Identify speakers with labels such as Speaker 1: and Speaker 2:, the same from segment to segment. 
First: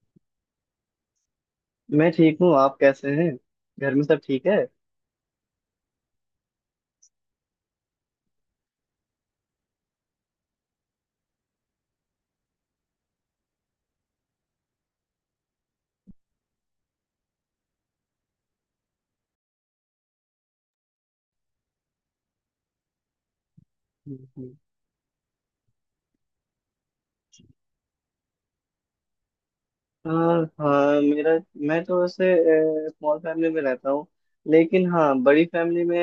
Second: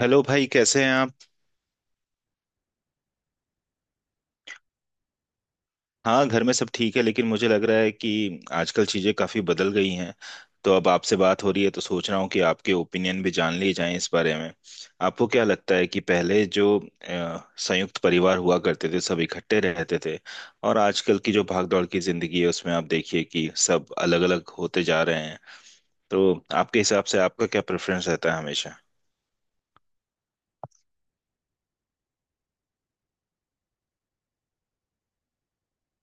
Speaker 1: Hello भाई, कैसे हैं आप।
Speaker 2: मैं ठीक हूँ। आप कैसे हैं? घर में सब ठीक है।
Speaker 1: हाँ घर में सब ठीक है, लेकिन मुझे लग रहा है कि आजकल चीज़ें काफ़ी बदल गई हैं। तो अब आपसे बात हो रही है, तो सोच रहा हूँ कि आपके ओपिनियन भी जान लिए जाएं इस बारे में। आपको क्या लगता है कि पहले जो संयुक्त परिवार हुआ करते थे, सब इकट्ठे रहते थे, और आजकल की जो भागदौड़ की ज़िंदगी है उसमें आप देखिए कि सब अलग-अलग
Speaker 2: हम्म।
Speaker 1: होते जा रहे हैं। तो आपके हिसाब से आपका क्या प्रेफरेंस रहता है हमेशा।
Speaker 2: हाँ, हाँ, मेरा मैं तो वैसे स्मॉल फैमिली में रहता हूँ। लेकिन हाँ, बड़ी फैमिली में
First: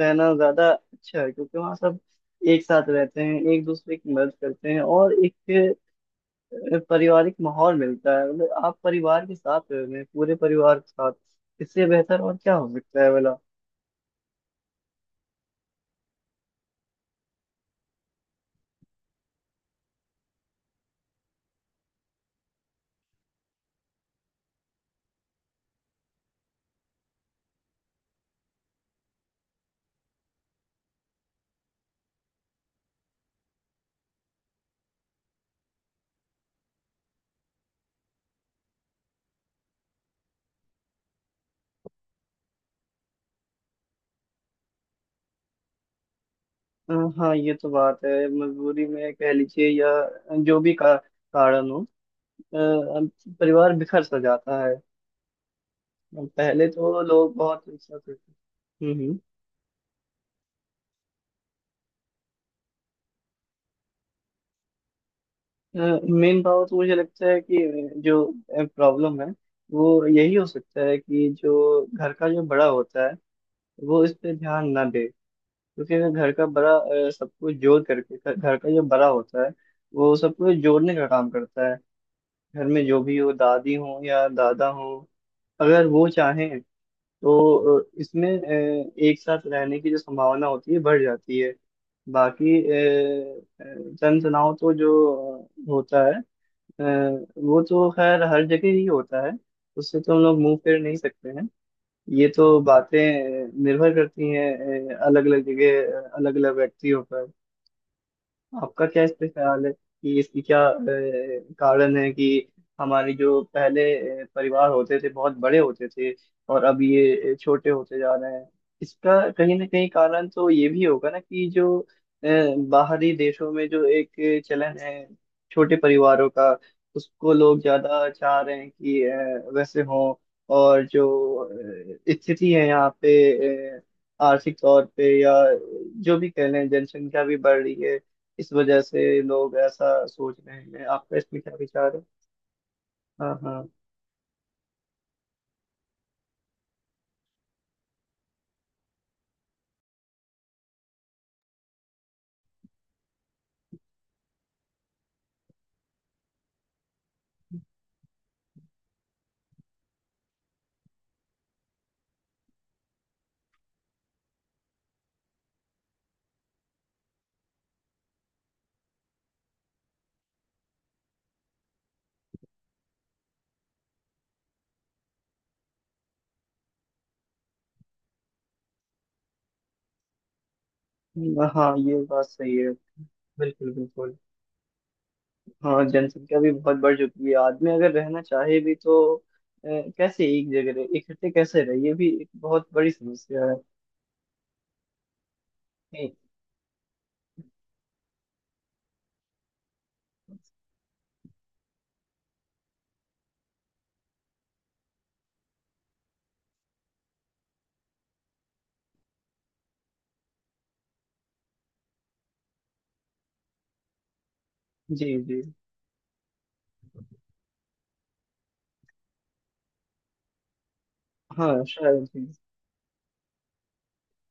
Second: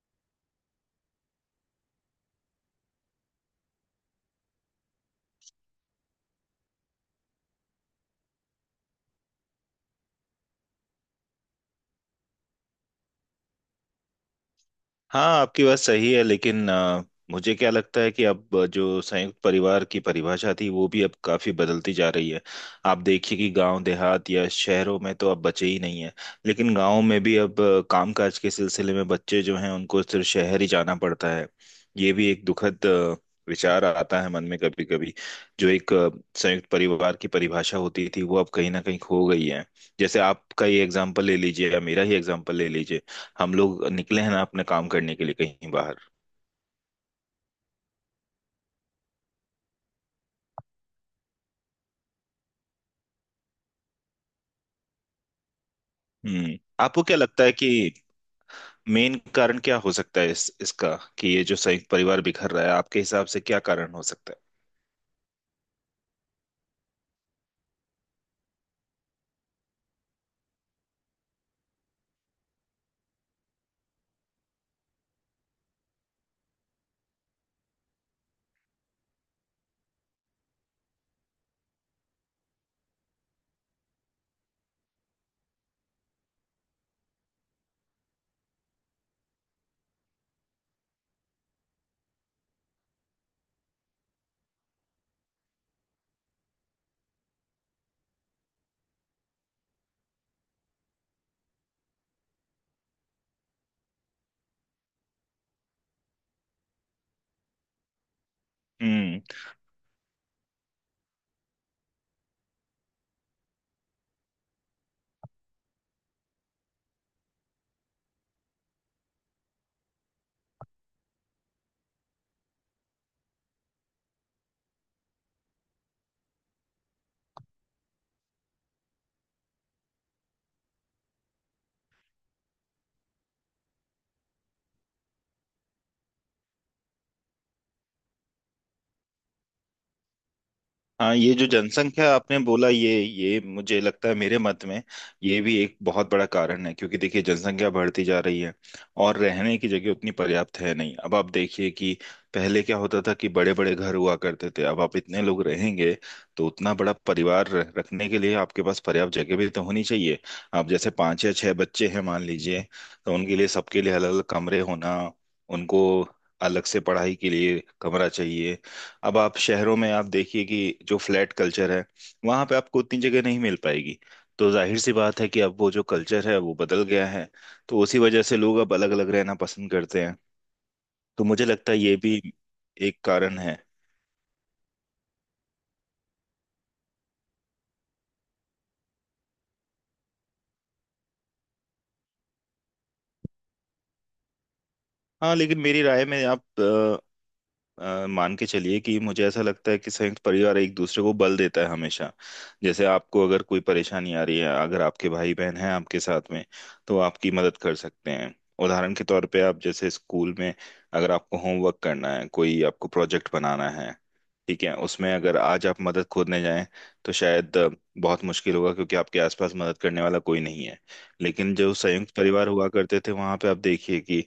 Speaker 2: रहना ज़्यादा अच्छा है, क्योंकि वहाँ सब एक साथ रहते हैं, एक दूसरे की मदद करते हैं, और एक पारिवारिक माहौल मिलता है। मतलब आप परिवार के साथ रह रहे हैं, पूरे परिवार के साथ। इससे बेहतर और क्या हो सकता है भला।
Speaker 1: हाँ, आपकी बात सही है, लेकिन मुझे क्या लगता है कि अब जो संयुक्त परिवार की परिभाषा थी, वो भी अब काफी बदलती जा रही है। आप देखिए कि गांव देहात या शहरों में तो अब बचे ही नहीं है। लेकिन गांव में भी अब कामकाज के सिलसिले में बच्चे जो हैं उनको सिर्फ शहर ही जाना पड़ता है। ये भी एक दुखद विचार आता है मन में कभी कभी। जो एक संयुक्त परिवार की परिभाषा होती थी, वो अब कहीं ना कहीं खो गई है। जैसे आपका ही एग्जाम्पल ले लीजिए या मेरा ही एग्जाम्पल ले लीजिए। हम लोग निकले हैं ना अपने काम करने के लिए कहीं बाहर।
Speaker 2: हाँ, ये तो बात है। मजबूरी में कह लीजिए या जो भी कारण हो। अब परिवार बिखर सा जाता है। अब
Speaker 1: हम्म।
Speaker 2: पहले तो
Speaker 1: आपको क्या
Speaker 2: लोग
Speaker 1: लगता है
Speaker 2: बहुत
Speaker 1: कि
Speaker 2: अच्छा करते थे।
Speaker 1: मेन
Speaker 2: हम्म।
Speaker 1: कारण क्या हो सकता है इस इसका कि ये जो संयुक्त परिवार बिखर रहा है, आपके हिसाब से क्या कारण हो सकता
Speaker 2: मेन पावर तो मुझे लगता है कि जो प्रॉब्लम है वो यही हो सकता है कि जो घर का जो बड़ा होता है, वो इस पे ध्यान ना दे। क्योंकि अगर घर का बड़ा सब कुछ जोड़ करके, घर घर का जो बड़ा होता है वो सब कुछ जोड़ने का काम करता है। घर में जो भी हो, दादी हो या दादा हो, अगर वो चाहें तो इसमें एक साथ रहने की जो संभावना होती है बढ़ जाती है। बाकी अ, जन तनाव तो जो होता है, अ, वो तो खैर हर जगह ही होता है। उससे तो हम लोग मुंह फेर नहीं सकते हैं। ये तो बातें निर्भर करती हैं, अलग अलग जगह, अलग अलग व्यक्तियों पर। आपका क्या इस पे
Speaker 1: है।
Speaker 2: ख्याल है कि इसकी क्या कारण है कि हमारे जो पहले परिवार होते थे बहुत बड़े होते थे, और अब ये छोटे होते जा रहे हैं? इसका कहीं ना कहीं कारण तो ये भी होगा ना कि जो बाहरी देशों में जो एक चलन है छोटे परिवारों का, उसको लोग ज्यादा चाह रहे हैं कि वैसे हो। और जो स्थिति है यहाँ पे, आर्थिक तौर पे या जो भी कह लें, जनसंख्या भी बढ़ रही है, इस वजह से लोग ऐसा सोच रहे हैं।
Speaker 1: हाँ,
Speaker 2: आपका
Speaker 1: ये
Speaker 2: इसमें
Speaker 1: जो
Speaker 2: क्या विचार है?
Speaker 1: जनसंख्या आपने बोला, ये
Speaker 2: हाँ,
Speaker 1: ये
Speaker 2: हाँ।
Speaker 1: मुझे लगता है मेरे मत में ये भी एक बहुत बड़ा कारण है, क्योंकि देखिए जनसंख्या बढ़ती जा रही है और रहने की जगह उतनी पर्याप्त है नहीं। अब आप देखिए कि पहले क्या होता था कि बड़े बड़े घर हुआ करते थे। अब आप इतने लोग रहेंगे तो उतना बड़ा परिवार रखने के लिए आपके पास पर्याप्त जगह भी तो होनी चाहिए। आप जैसे पांच या छह बच्चे हैं मान लीजिए, तो उनके लिए, सबके लिए अलग अलग कमरे होना, उनको अलग से पढ़ाई के लिए कमरा चाहिए। अब आप शहरों में आप देखिए कि जो फ्लैट कल्चर है, वहां पे आपको उतनी जगह नहीं मिल पाएगी। तो जाहिर सी बात है कि अब वो जो कल्चर है वो बदल गया है। तो उसी वजह से लोग अब अलग अलग रहना पसंद करते हैं। तो मुझे
Speaker 2: हाँ,
Speaker 1: लगता है
Speaker 2: ये
Speaker 1: ये भी
Speaker 2: बात सही है।
Speaker 1: एक कारण है।
Speaker 2: बिल्कुल, बिल्कुल। हाँ, जनसंख्या भी बहुत बढ़ चुकी है। आदमी अगर रहना चाहे भी तो कैसे एक जगह रहे, इकट्ठे कैसे रहे, ये भी एक बहुत बड़ी समस्या है।
Speaker 1: हाँ लेकिन मेरी राय
Speaker 2: नहीं।
Speaker 1: में आप मान के चलिए कि मुझे ऐसा लगता है कि संयुक्त परिवार एक दूसरे को बल देता है हमेशा। जैसे आपको अगर कोई परेशानी आ रही है, अगर आपके भाई बहन हैं आपके साथ में, तो आपकी मदद कर सकते हैं। उदाहरण के तौर पे आप जैसे स्कूल में अगर आपको होमवर्क करना है, कोई आपको प्रोजेक्ट बनाना है, ठीक है,
Speaker 2: जी,
Speaker 1: उसमें अगर
Speaker 2: जी।
Speaker 1: आज आप मदद खोजने जाएं तो शायद बहुत मुश्किल होगा, क्योंकि आपके आसपास मदद करने वाला कोई नहीं है। लेकिन
Speaker 2: हाँ,
Speaker 1: जो
Speaker 2: शायद।
Speaker 1: संयुक्त
Speaker 2: जी।
Speaker 1: परिवार हुआ करते थे, वहां पे आप देखिए कि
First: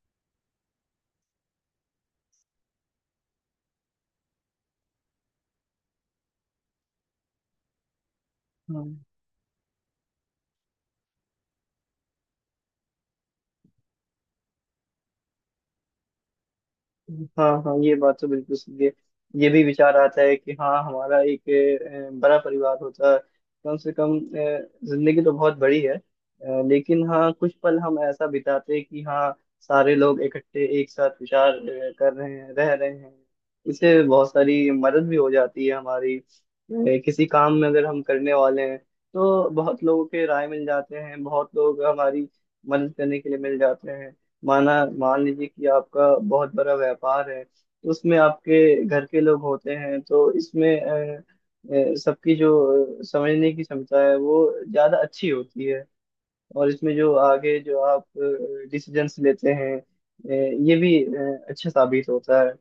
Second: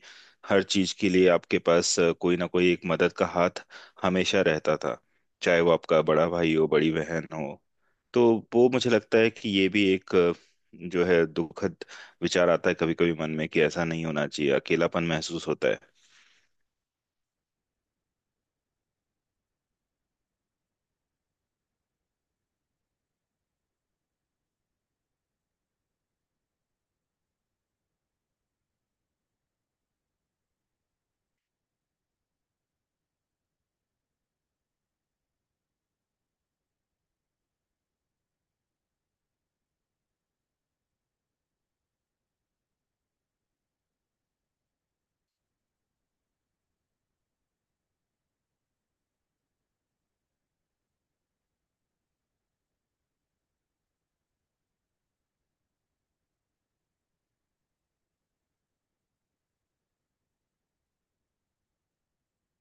Speaker 1: हर चीज के लिए आपके पास कोई ना कोई एक मदद का हाथ हमेशा रहता था, चाहे वो आपका बड़ा भाई हो, बड़ी बहन हो। तो वो मुझे
Speaker 2: हाँ,
Speaker 1: लगता है कि ये भी एक जो है दुखद विचार आता है कभी कभी मन में कि ऐसा नहीं होना चाहिए, अकेलापन महसूस होता है।
Speaker 2: हाँ, हाँ, ये बात तो बिल्कुल सही है। ये भी विचार आता है कि हाँ, हमारा एक बड़ा परिवार होता। कम से कम जिंदगी तो बहुत बड़ी है, लेकिन हाँ, कुछ पल हम ऐसा बिताते कि हाँ, सारे लोग इकट्ठे एक साथ विचार कर रहे हैं, रह रहे हैं। इससे बहुत सारी मदद भी हो जाती है हमारी। किसी काम में अगर हम करने वाले हैं तो बहुत लोगों के राय मिल जाते हैं, बहुत लोग हमारी मदद करने के लिए मिल जाते हैं। मान लीजिए कि आपका बहुत बड़ा व्यापार है तो उसमें आपके घर के लोग होते हैं, तो इसमें सबकी जो समझने की क्षमता है वो ज़्यादा अच्छी होती है। और इसमें जो आगे जो आप डिसीजंस लेते हैं, ये भी अच्छा साबित होता है।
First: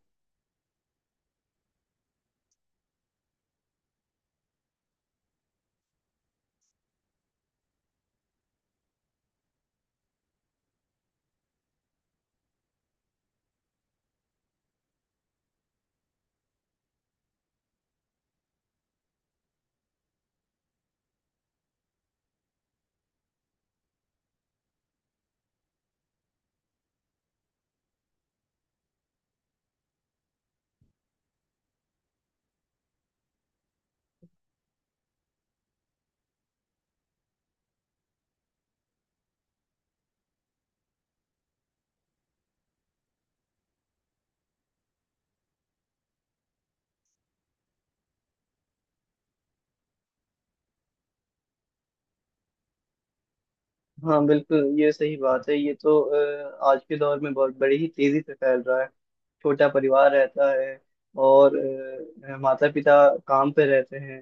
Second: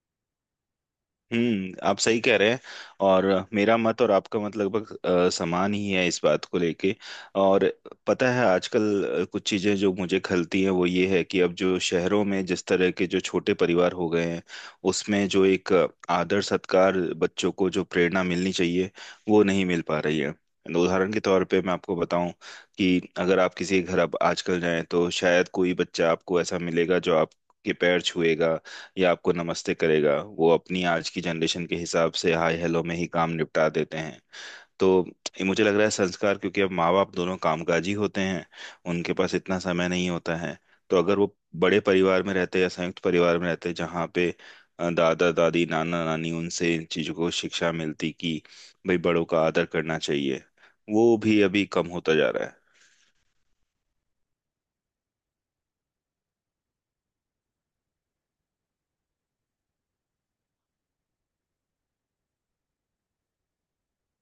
Speaker 1: हम्म, आप सही कह रहे हैं। और मेरा मत और आपका मत लगभग समान ही है इस बात को लेके। और पता है आजकल कुछ चीजें जो मुझे खलती है वो ये है कि अब जो शहरों में जिस तरह के जो छोटे परिवार हो गए हैं, उसमें जो एक आदर सत्कार, बच्चों को जो प्रेरणा मिलनी चाहिए वो नहीं मिल पा रही है। उदाहरण के तौर पे मैं आपको बताऊं कि अगर आप किसी के घर अब आजकल जाएं तो शायद कोई बच्चा आपको ऐसा मिलेगा जो आपके पैर छुएगा या आपको नमस्ते करेगा। वो अपनी आज की जनरेशन के हिसाब से हाय हेलो में ही काम निपटा देते हैं। तो ये मुझे लग रहा है संस्कार, क्योंकि अब माँ बाप दोनों कामकाजी होते हैं, उनके पास इतना समय नहीं होता है। तो अगर वो बड़े परिवार में रहते या संयुक्त परिवार में रहते, जहाँ पे दादा दादी नाना नानी, उनसे इन चीज़ों को शिक्षा मिलती कि भाई बड़ों का आदर करना चाहिए, वो भी अभी कम होता जा रहा है।
Speaker 2: हाँ, बिल्कुल, ये सही बात है। ये तो आज के दौर में बहुत बड़ी ही तेजी से फैल रहा है। छोटा परिवार रहता है, और माता पिता काम पे रहते हैं।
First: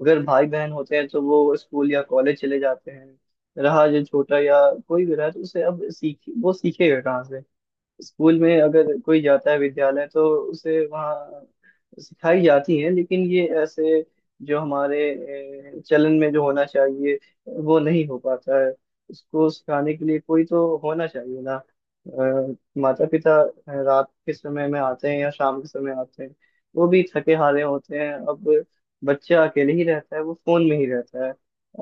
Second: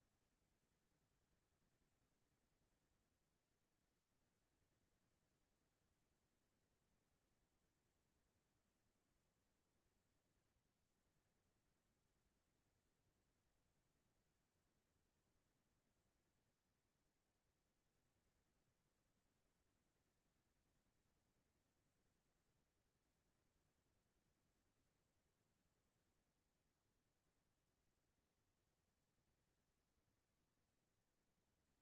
Speaker 2: अगर भाई बहन होते हैं तो वो स्कूल या कॉलेज चले जाते हैं। रहा जो छोटा या कोई भी रहा, तो उसे अब सीख वो सीखेगा कहाँ से? स्कूल में अगर कोई जाता है विद्यालय, तो उसे वहाँ सिखाई जाती है, लेकिन ये ऐसे जो हमारे चलन में जो होना चाहिए वो नहीं हो पाता है। उसको सिखाने के लिए कोई तो होना चाहिए ना? माता पिता रात के समय में आते हैं या शाम के समय आते हैं, वो भी थके हारे होते हैं। अब बच्चा अकेले ही रहता है, वो फोन में ही रहता है।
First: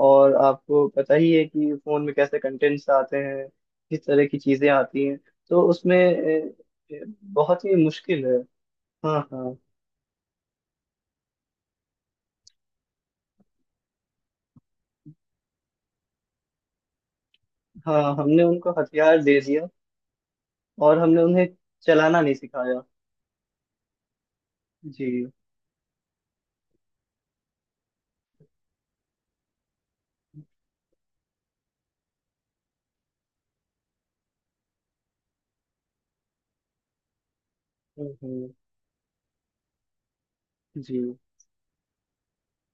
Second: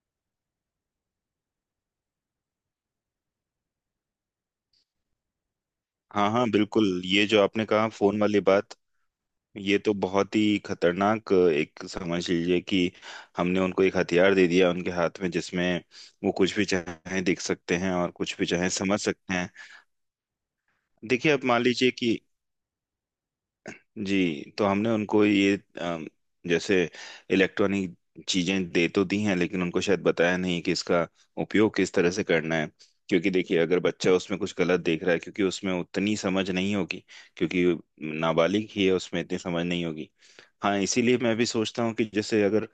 Speaker 2: और आपको पता ही है कि फोन में कैसे कंटेंट्स आते हैं, किस तरह की चीजें आती हैं। तो उसमें
Speaker 1: हाँ हाँ, बिल्कुल, ये जो
Speaker 2: बहुत
Speaker 1: आपने
Speaker 2: ही
Speaker 1: कहा फोन
Speaker 2: मुश्किल है।
Speaker 1: वाली बात,
Speaker 2: हाँ, हाँ।
Speaker 1: ये तो बहुत ही खतरनाक, एक समझ लीजिए कि हमने उनको एक हथियार दे दिया उनके हाथ में, जिसमें वो कुछ भी चाहे देख सकते हैं और
Speaker 2: हाँ,
Speaker 1: कुछ
Speaker 2: हमने
Speaker 1: भी चाहे
Speaker 2: उनको
Speaker 1: समझ
Speaker 2: हथियार
Speaker 1: सकते
Speaker 2: दे
Speaker 1: हैं।
Speaker 2: दिया, और हमने
Speaker 1: देखिए अब
Speaker 2: उन्हें
Speaker 1: मान लीजिए कि,
Speaker 2: चलाना नहीं सिखाया।
Speaker 1: जी, तो हमने उनको
Speaker 2: जी।
Speaker 1: ये अम, जैसे इलेक्ट्रॉनिक चीजें दे तो दी हैं, लेकिन उनको शायद बताया नहीं कि इसका उपयोग किस तरह से करना है। क्योंकि देखिए अगर बच्चा उसमें कुछ गलत देख रहा है, क्योंकि उसमें उतनी समझ नहीं होगी, क्योंकि
Speaker 2: हम्म, हम्म।
Speaker 1: नाबालिग ही है, उसमें इतनी समझ नहीं होगी। हाँ,
Speaker 2: जी।
Speaker 1: इसीलिए मैं भी सोचता हूँ कि जैसे अगर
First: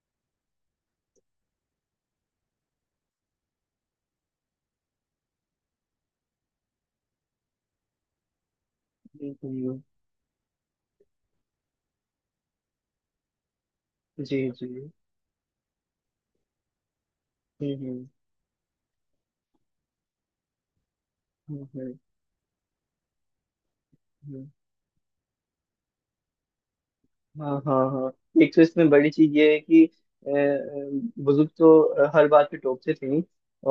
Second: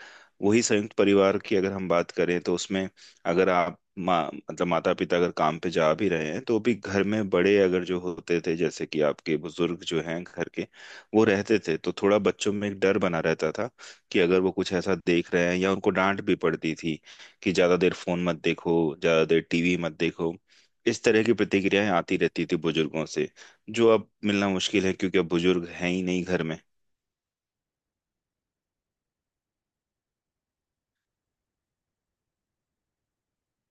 Speaker 1: वही संयुक्त परिवार की अगर हम बात करें तो उसमें अगर आप माँ मतलब माता पिता अगर काम पे जा भी रहे हैं, तो भी घर में बड़े अगर जो होते थे, जैसे कि
Speaker 2: हम्म,
Speaker 1: आपके
Speaker 2: हम्म।
Speaker 1: बुजुर्ग जो हैं घर के, वो रहते थे, तो थोड़ा बच्चों में एक डर बना रहता था कि
Speaker 2: जी,
Speaker 1: अगर वो कुछ
Speaker 2: जी।
Speaker 1: ऐसा देख रहे हैं, या उनको डांट भी पड़ती थी कि
Speaker 2: हम्म,
Speaker 1: ज्यादा देर
Speaker 2: हम्म।
Speaker 1: फोन मत देखो, ज्यादा देर टीवी मत देखो। इस तरह की प्रतिक्रियाएं
Speaker 2: हम्म,
Speaker 1: आती रहती थी बुजुर्गों से, जो अब
Speaker 2: हम्म।
Speaker 1: मिलना मुश्किल है, क्योंकि अब बुजुर्ग हैं ही नहीं घर में।
Speaker 2: हाँ, हाँ, हाँ। एक तो इसमें बड़ी चीज ये है कि बुजुर्ग तो हर बात पे टोकते थे ही,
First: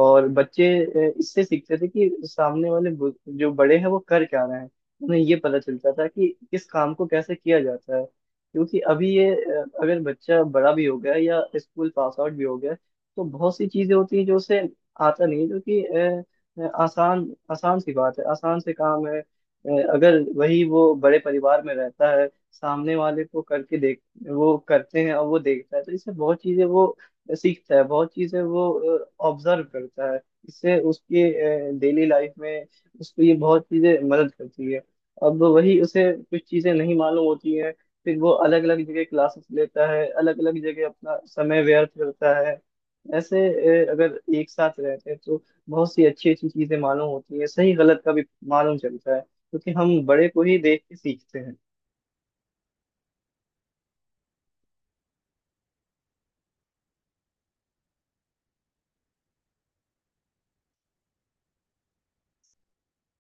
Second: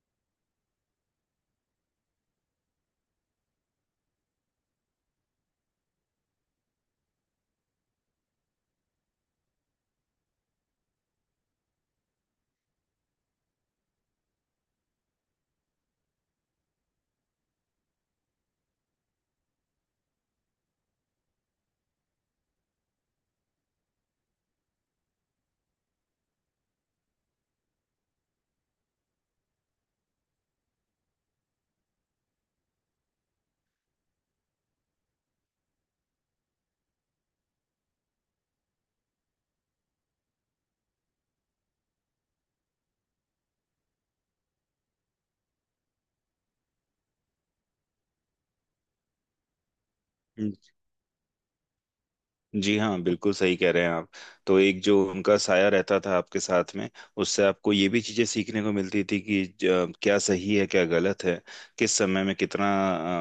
Speaker 2: और बच्चे इससे सीखते थे कि सामने वाले जो बड़े हैं वो कर क्या रहे हैं। उन्हें ये पता चलता था कि किस काम को कैसे किया जाता है। क्योंकि अभी ये अगर बच्चा बड़ा भी हो गया या स्कूल पास आउट भी हो गया, तो बहुत सी चीजें होती हैं जो उसे आता नहीं है, जो कि आसान आसान सी बात है, आसान से काम है। अगर वही वो बड़े परिवार में रहता है, सामने वाले को करके देख, वो करते हैं और वो देखता है, तो इससे बहुत चीजें वो सीखता है, बहुत चीजें वो ऑब्जर्व करता है। इससे उसके डेली लाइफ में उसको ये बहुत चीजें मदद करती है। अब वही उसे कुछ चीजें नहीं मालूम होती हैं, फिर वो अलग अलग जगह क्लासेस लेता है, अलग अलग जगह अपना समय व्यर्थ करता है। ऐसे, अगर एक साथ रहते हैं तो बहुत सी अच्छी अच्छी चीजें मालूम होती है, सही गलत का भी मालूम चलता है, क्योंकि हम बड़े को ही देख के सीखते हैं।
Speaker 1: जी हाँ, बिल्कुल सही कह रहे हैं आप। तो एक जो उनका साया रहता था आपके साथ में, उससे आपको ये भी चीजें सीखने को मिलती थी कि क्या सही है क्या गलत है, किस समय में कितना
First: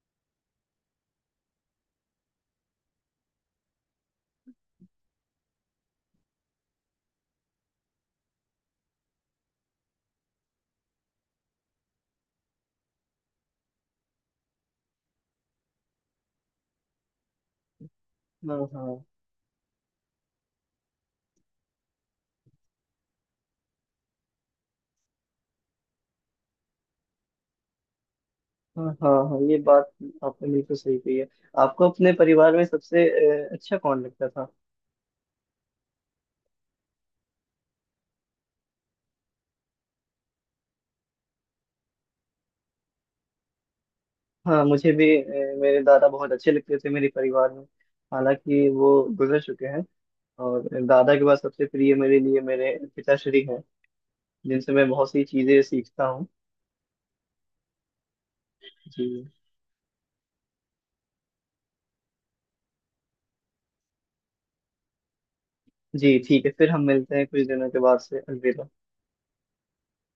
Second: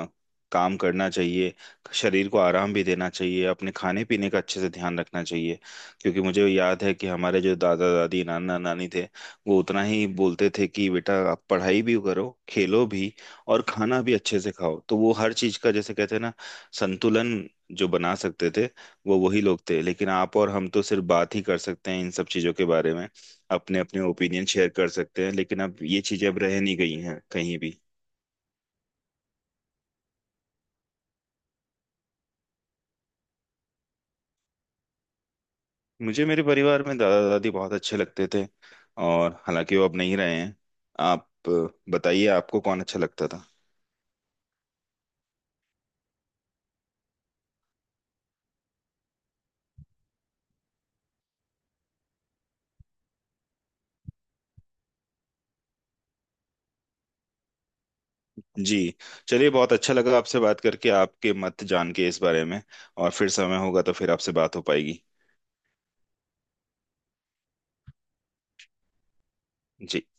Speaker 1: अ, काम करना चाहिए, शरीर को आराम भी देना चाहिए, अपने खाने पीने का अच्छे से ध्यान रखना चाहिए। क्योंकि मुझे याद है कि हमारे जो दादा दादी नाना नानी थे, वो उतना ही बोलते थे कि बेटा आप पढ़ाई भी करो, खेलो भी, और खाना भी अच्छे से खाओ। तो वो हर चीज का, जैसे कहते हैं ना, संतुलन जो बना सकते
Speaker 2: हाँ,
Speaker 1: थे,
Speaker 2: हाँ,
Speaker 1: वो वही लोग थे। लेकिन आप और हम तो सिर्फ बात ही कर सकते हैं इन सब चीज़ों के बारे में, अपने अपने ओपिनियन शेयर कर सकते हैं, लेकिन अब ये चीज़ें अब रह नहीं गई हैं कहीं भी।
Speaker 2: हाँ, हाँ, हाँ, ये बात आपने बिल्कुल सही कही है। आपको अपने परिवार में सबसे अच्छा कौन लगता था?
Speaker 1: मुझे मेरे परिवार में दादा दादी बहुत अच्छे लगते थे, और हालांकि वो अब नहीं रहे हैं। आप बताइए आपको कौन अच्छा लगता था।
Speaker 2: हाँ, मुझे भी मेरे दादा बहुत अच्छे लगते थे मेरे परिवार में। हालांकि वो गुजर चुके हैं। और दादा के बाद सबसे प्रिय मेरे लिए मेरे पिताश्री हैं, जिनसे मैं बहुत सी चीजें सीखता हूँ।
Speaker 1: जी,
Speaker 2: जी।
Speaker 1: चलिए बहुत अच्छा लगा आपसे बात करके, आपके मत जान के इस बारे में। और फिर समय होगा तो फिर आपसे बात हो पाएगी।
Speaker 2: जी, ठीक है। फिर हम मिलते हैं कुछ दिनों के बाद से। अलविदा।
Speaker 1: जी।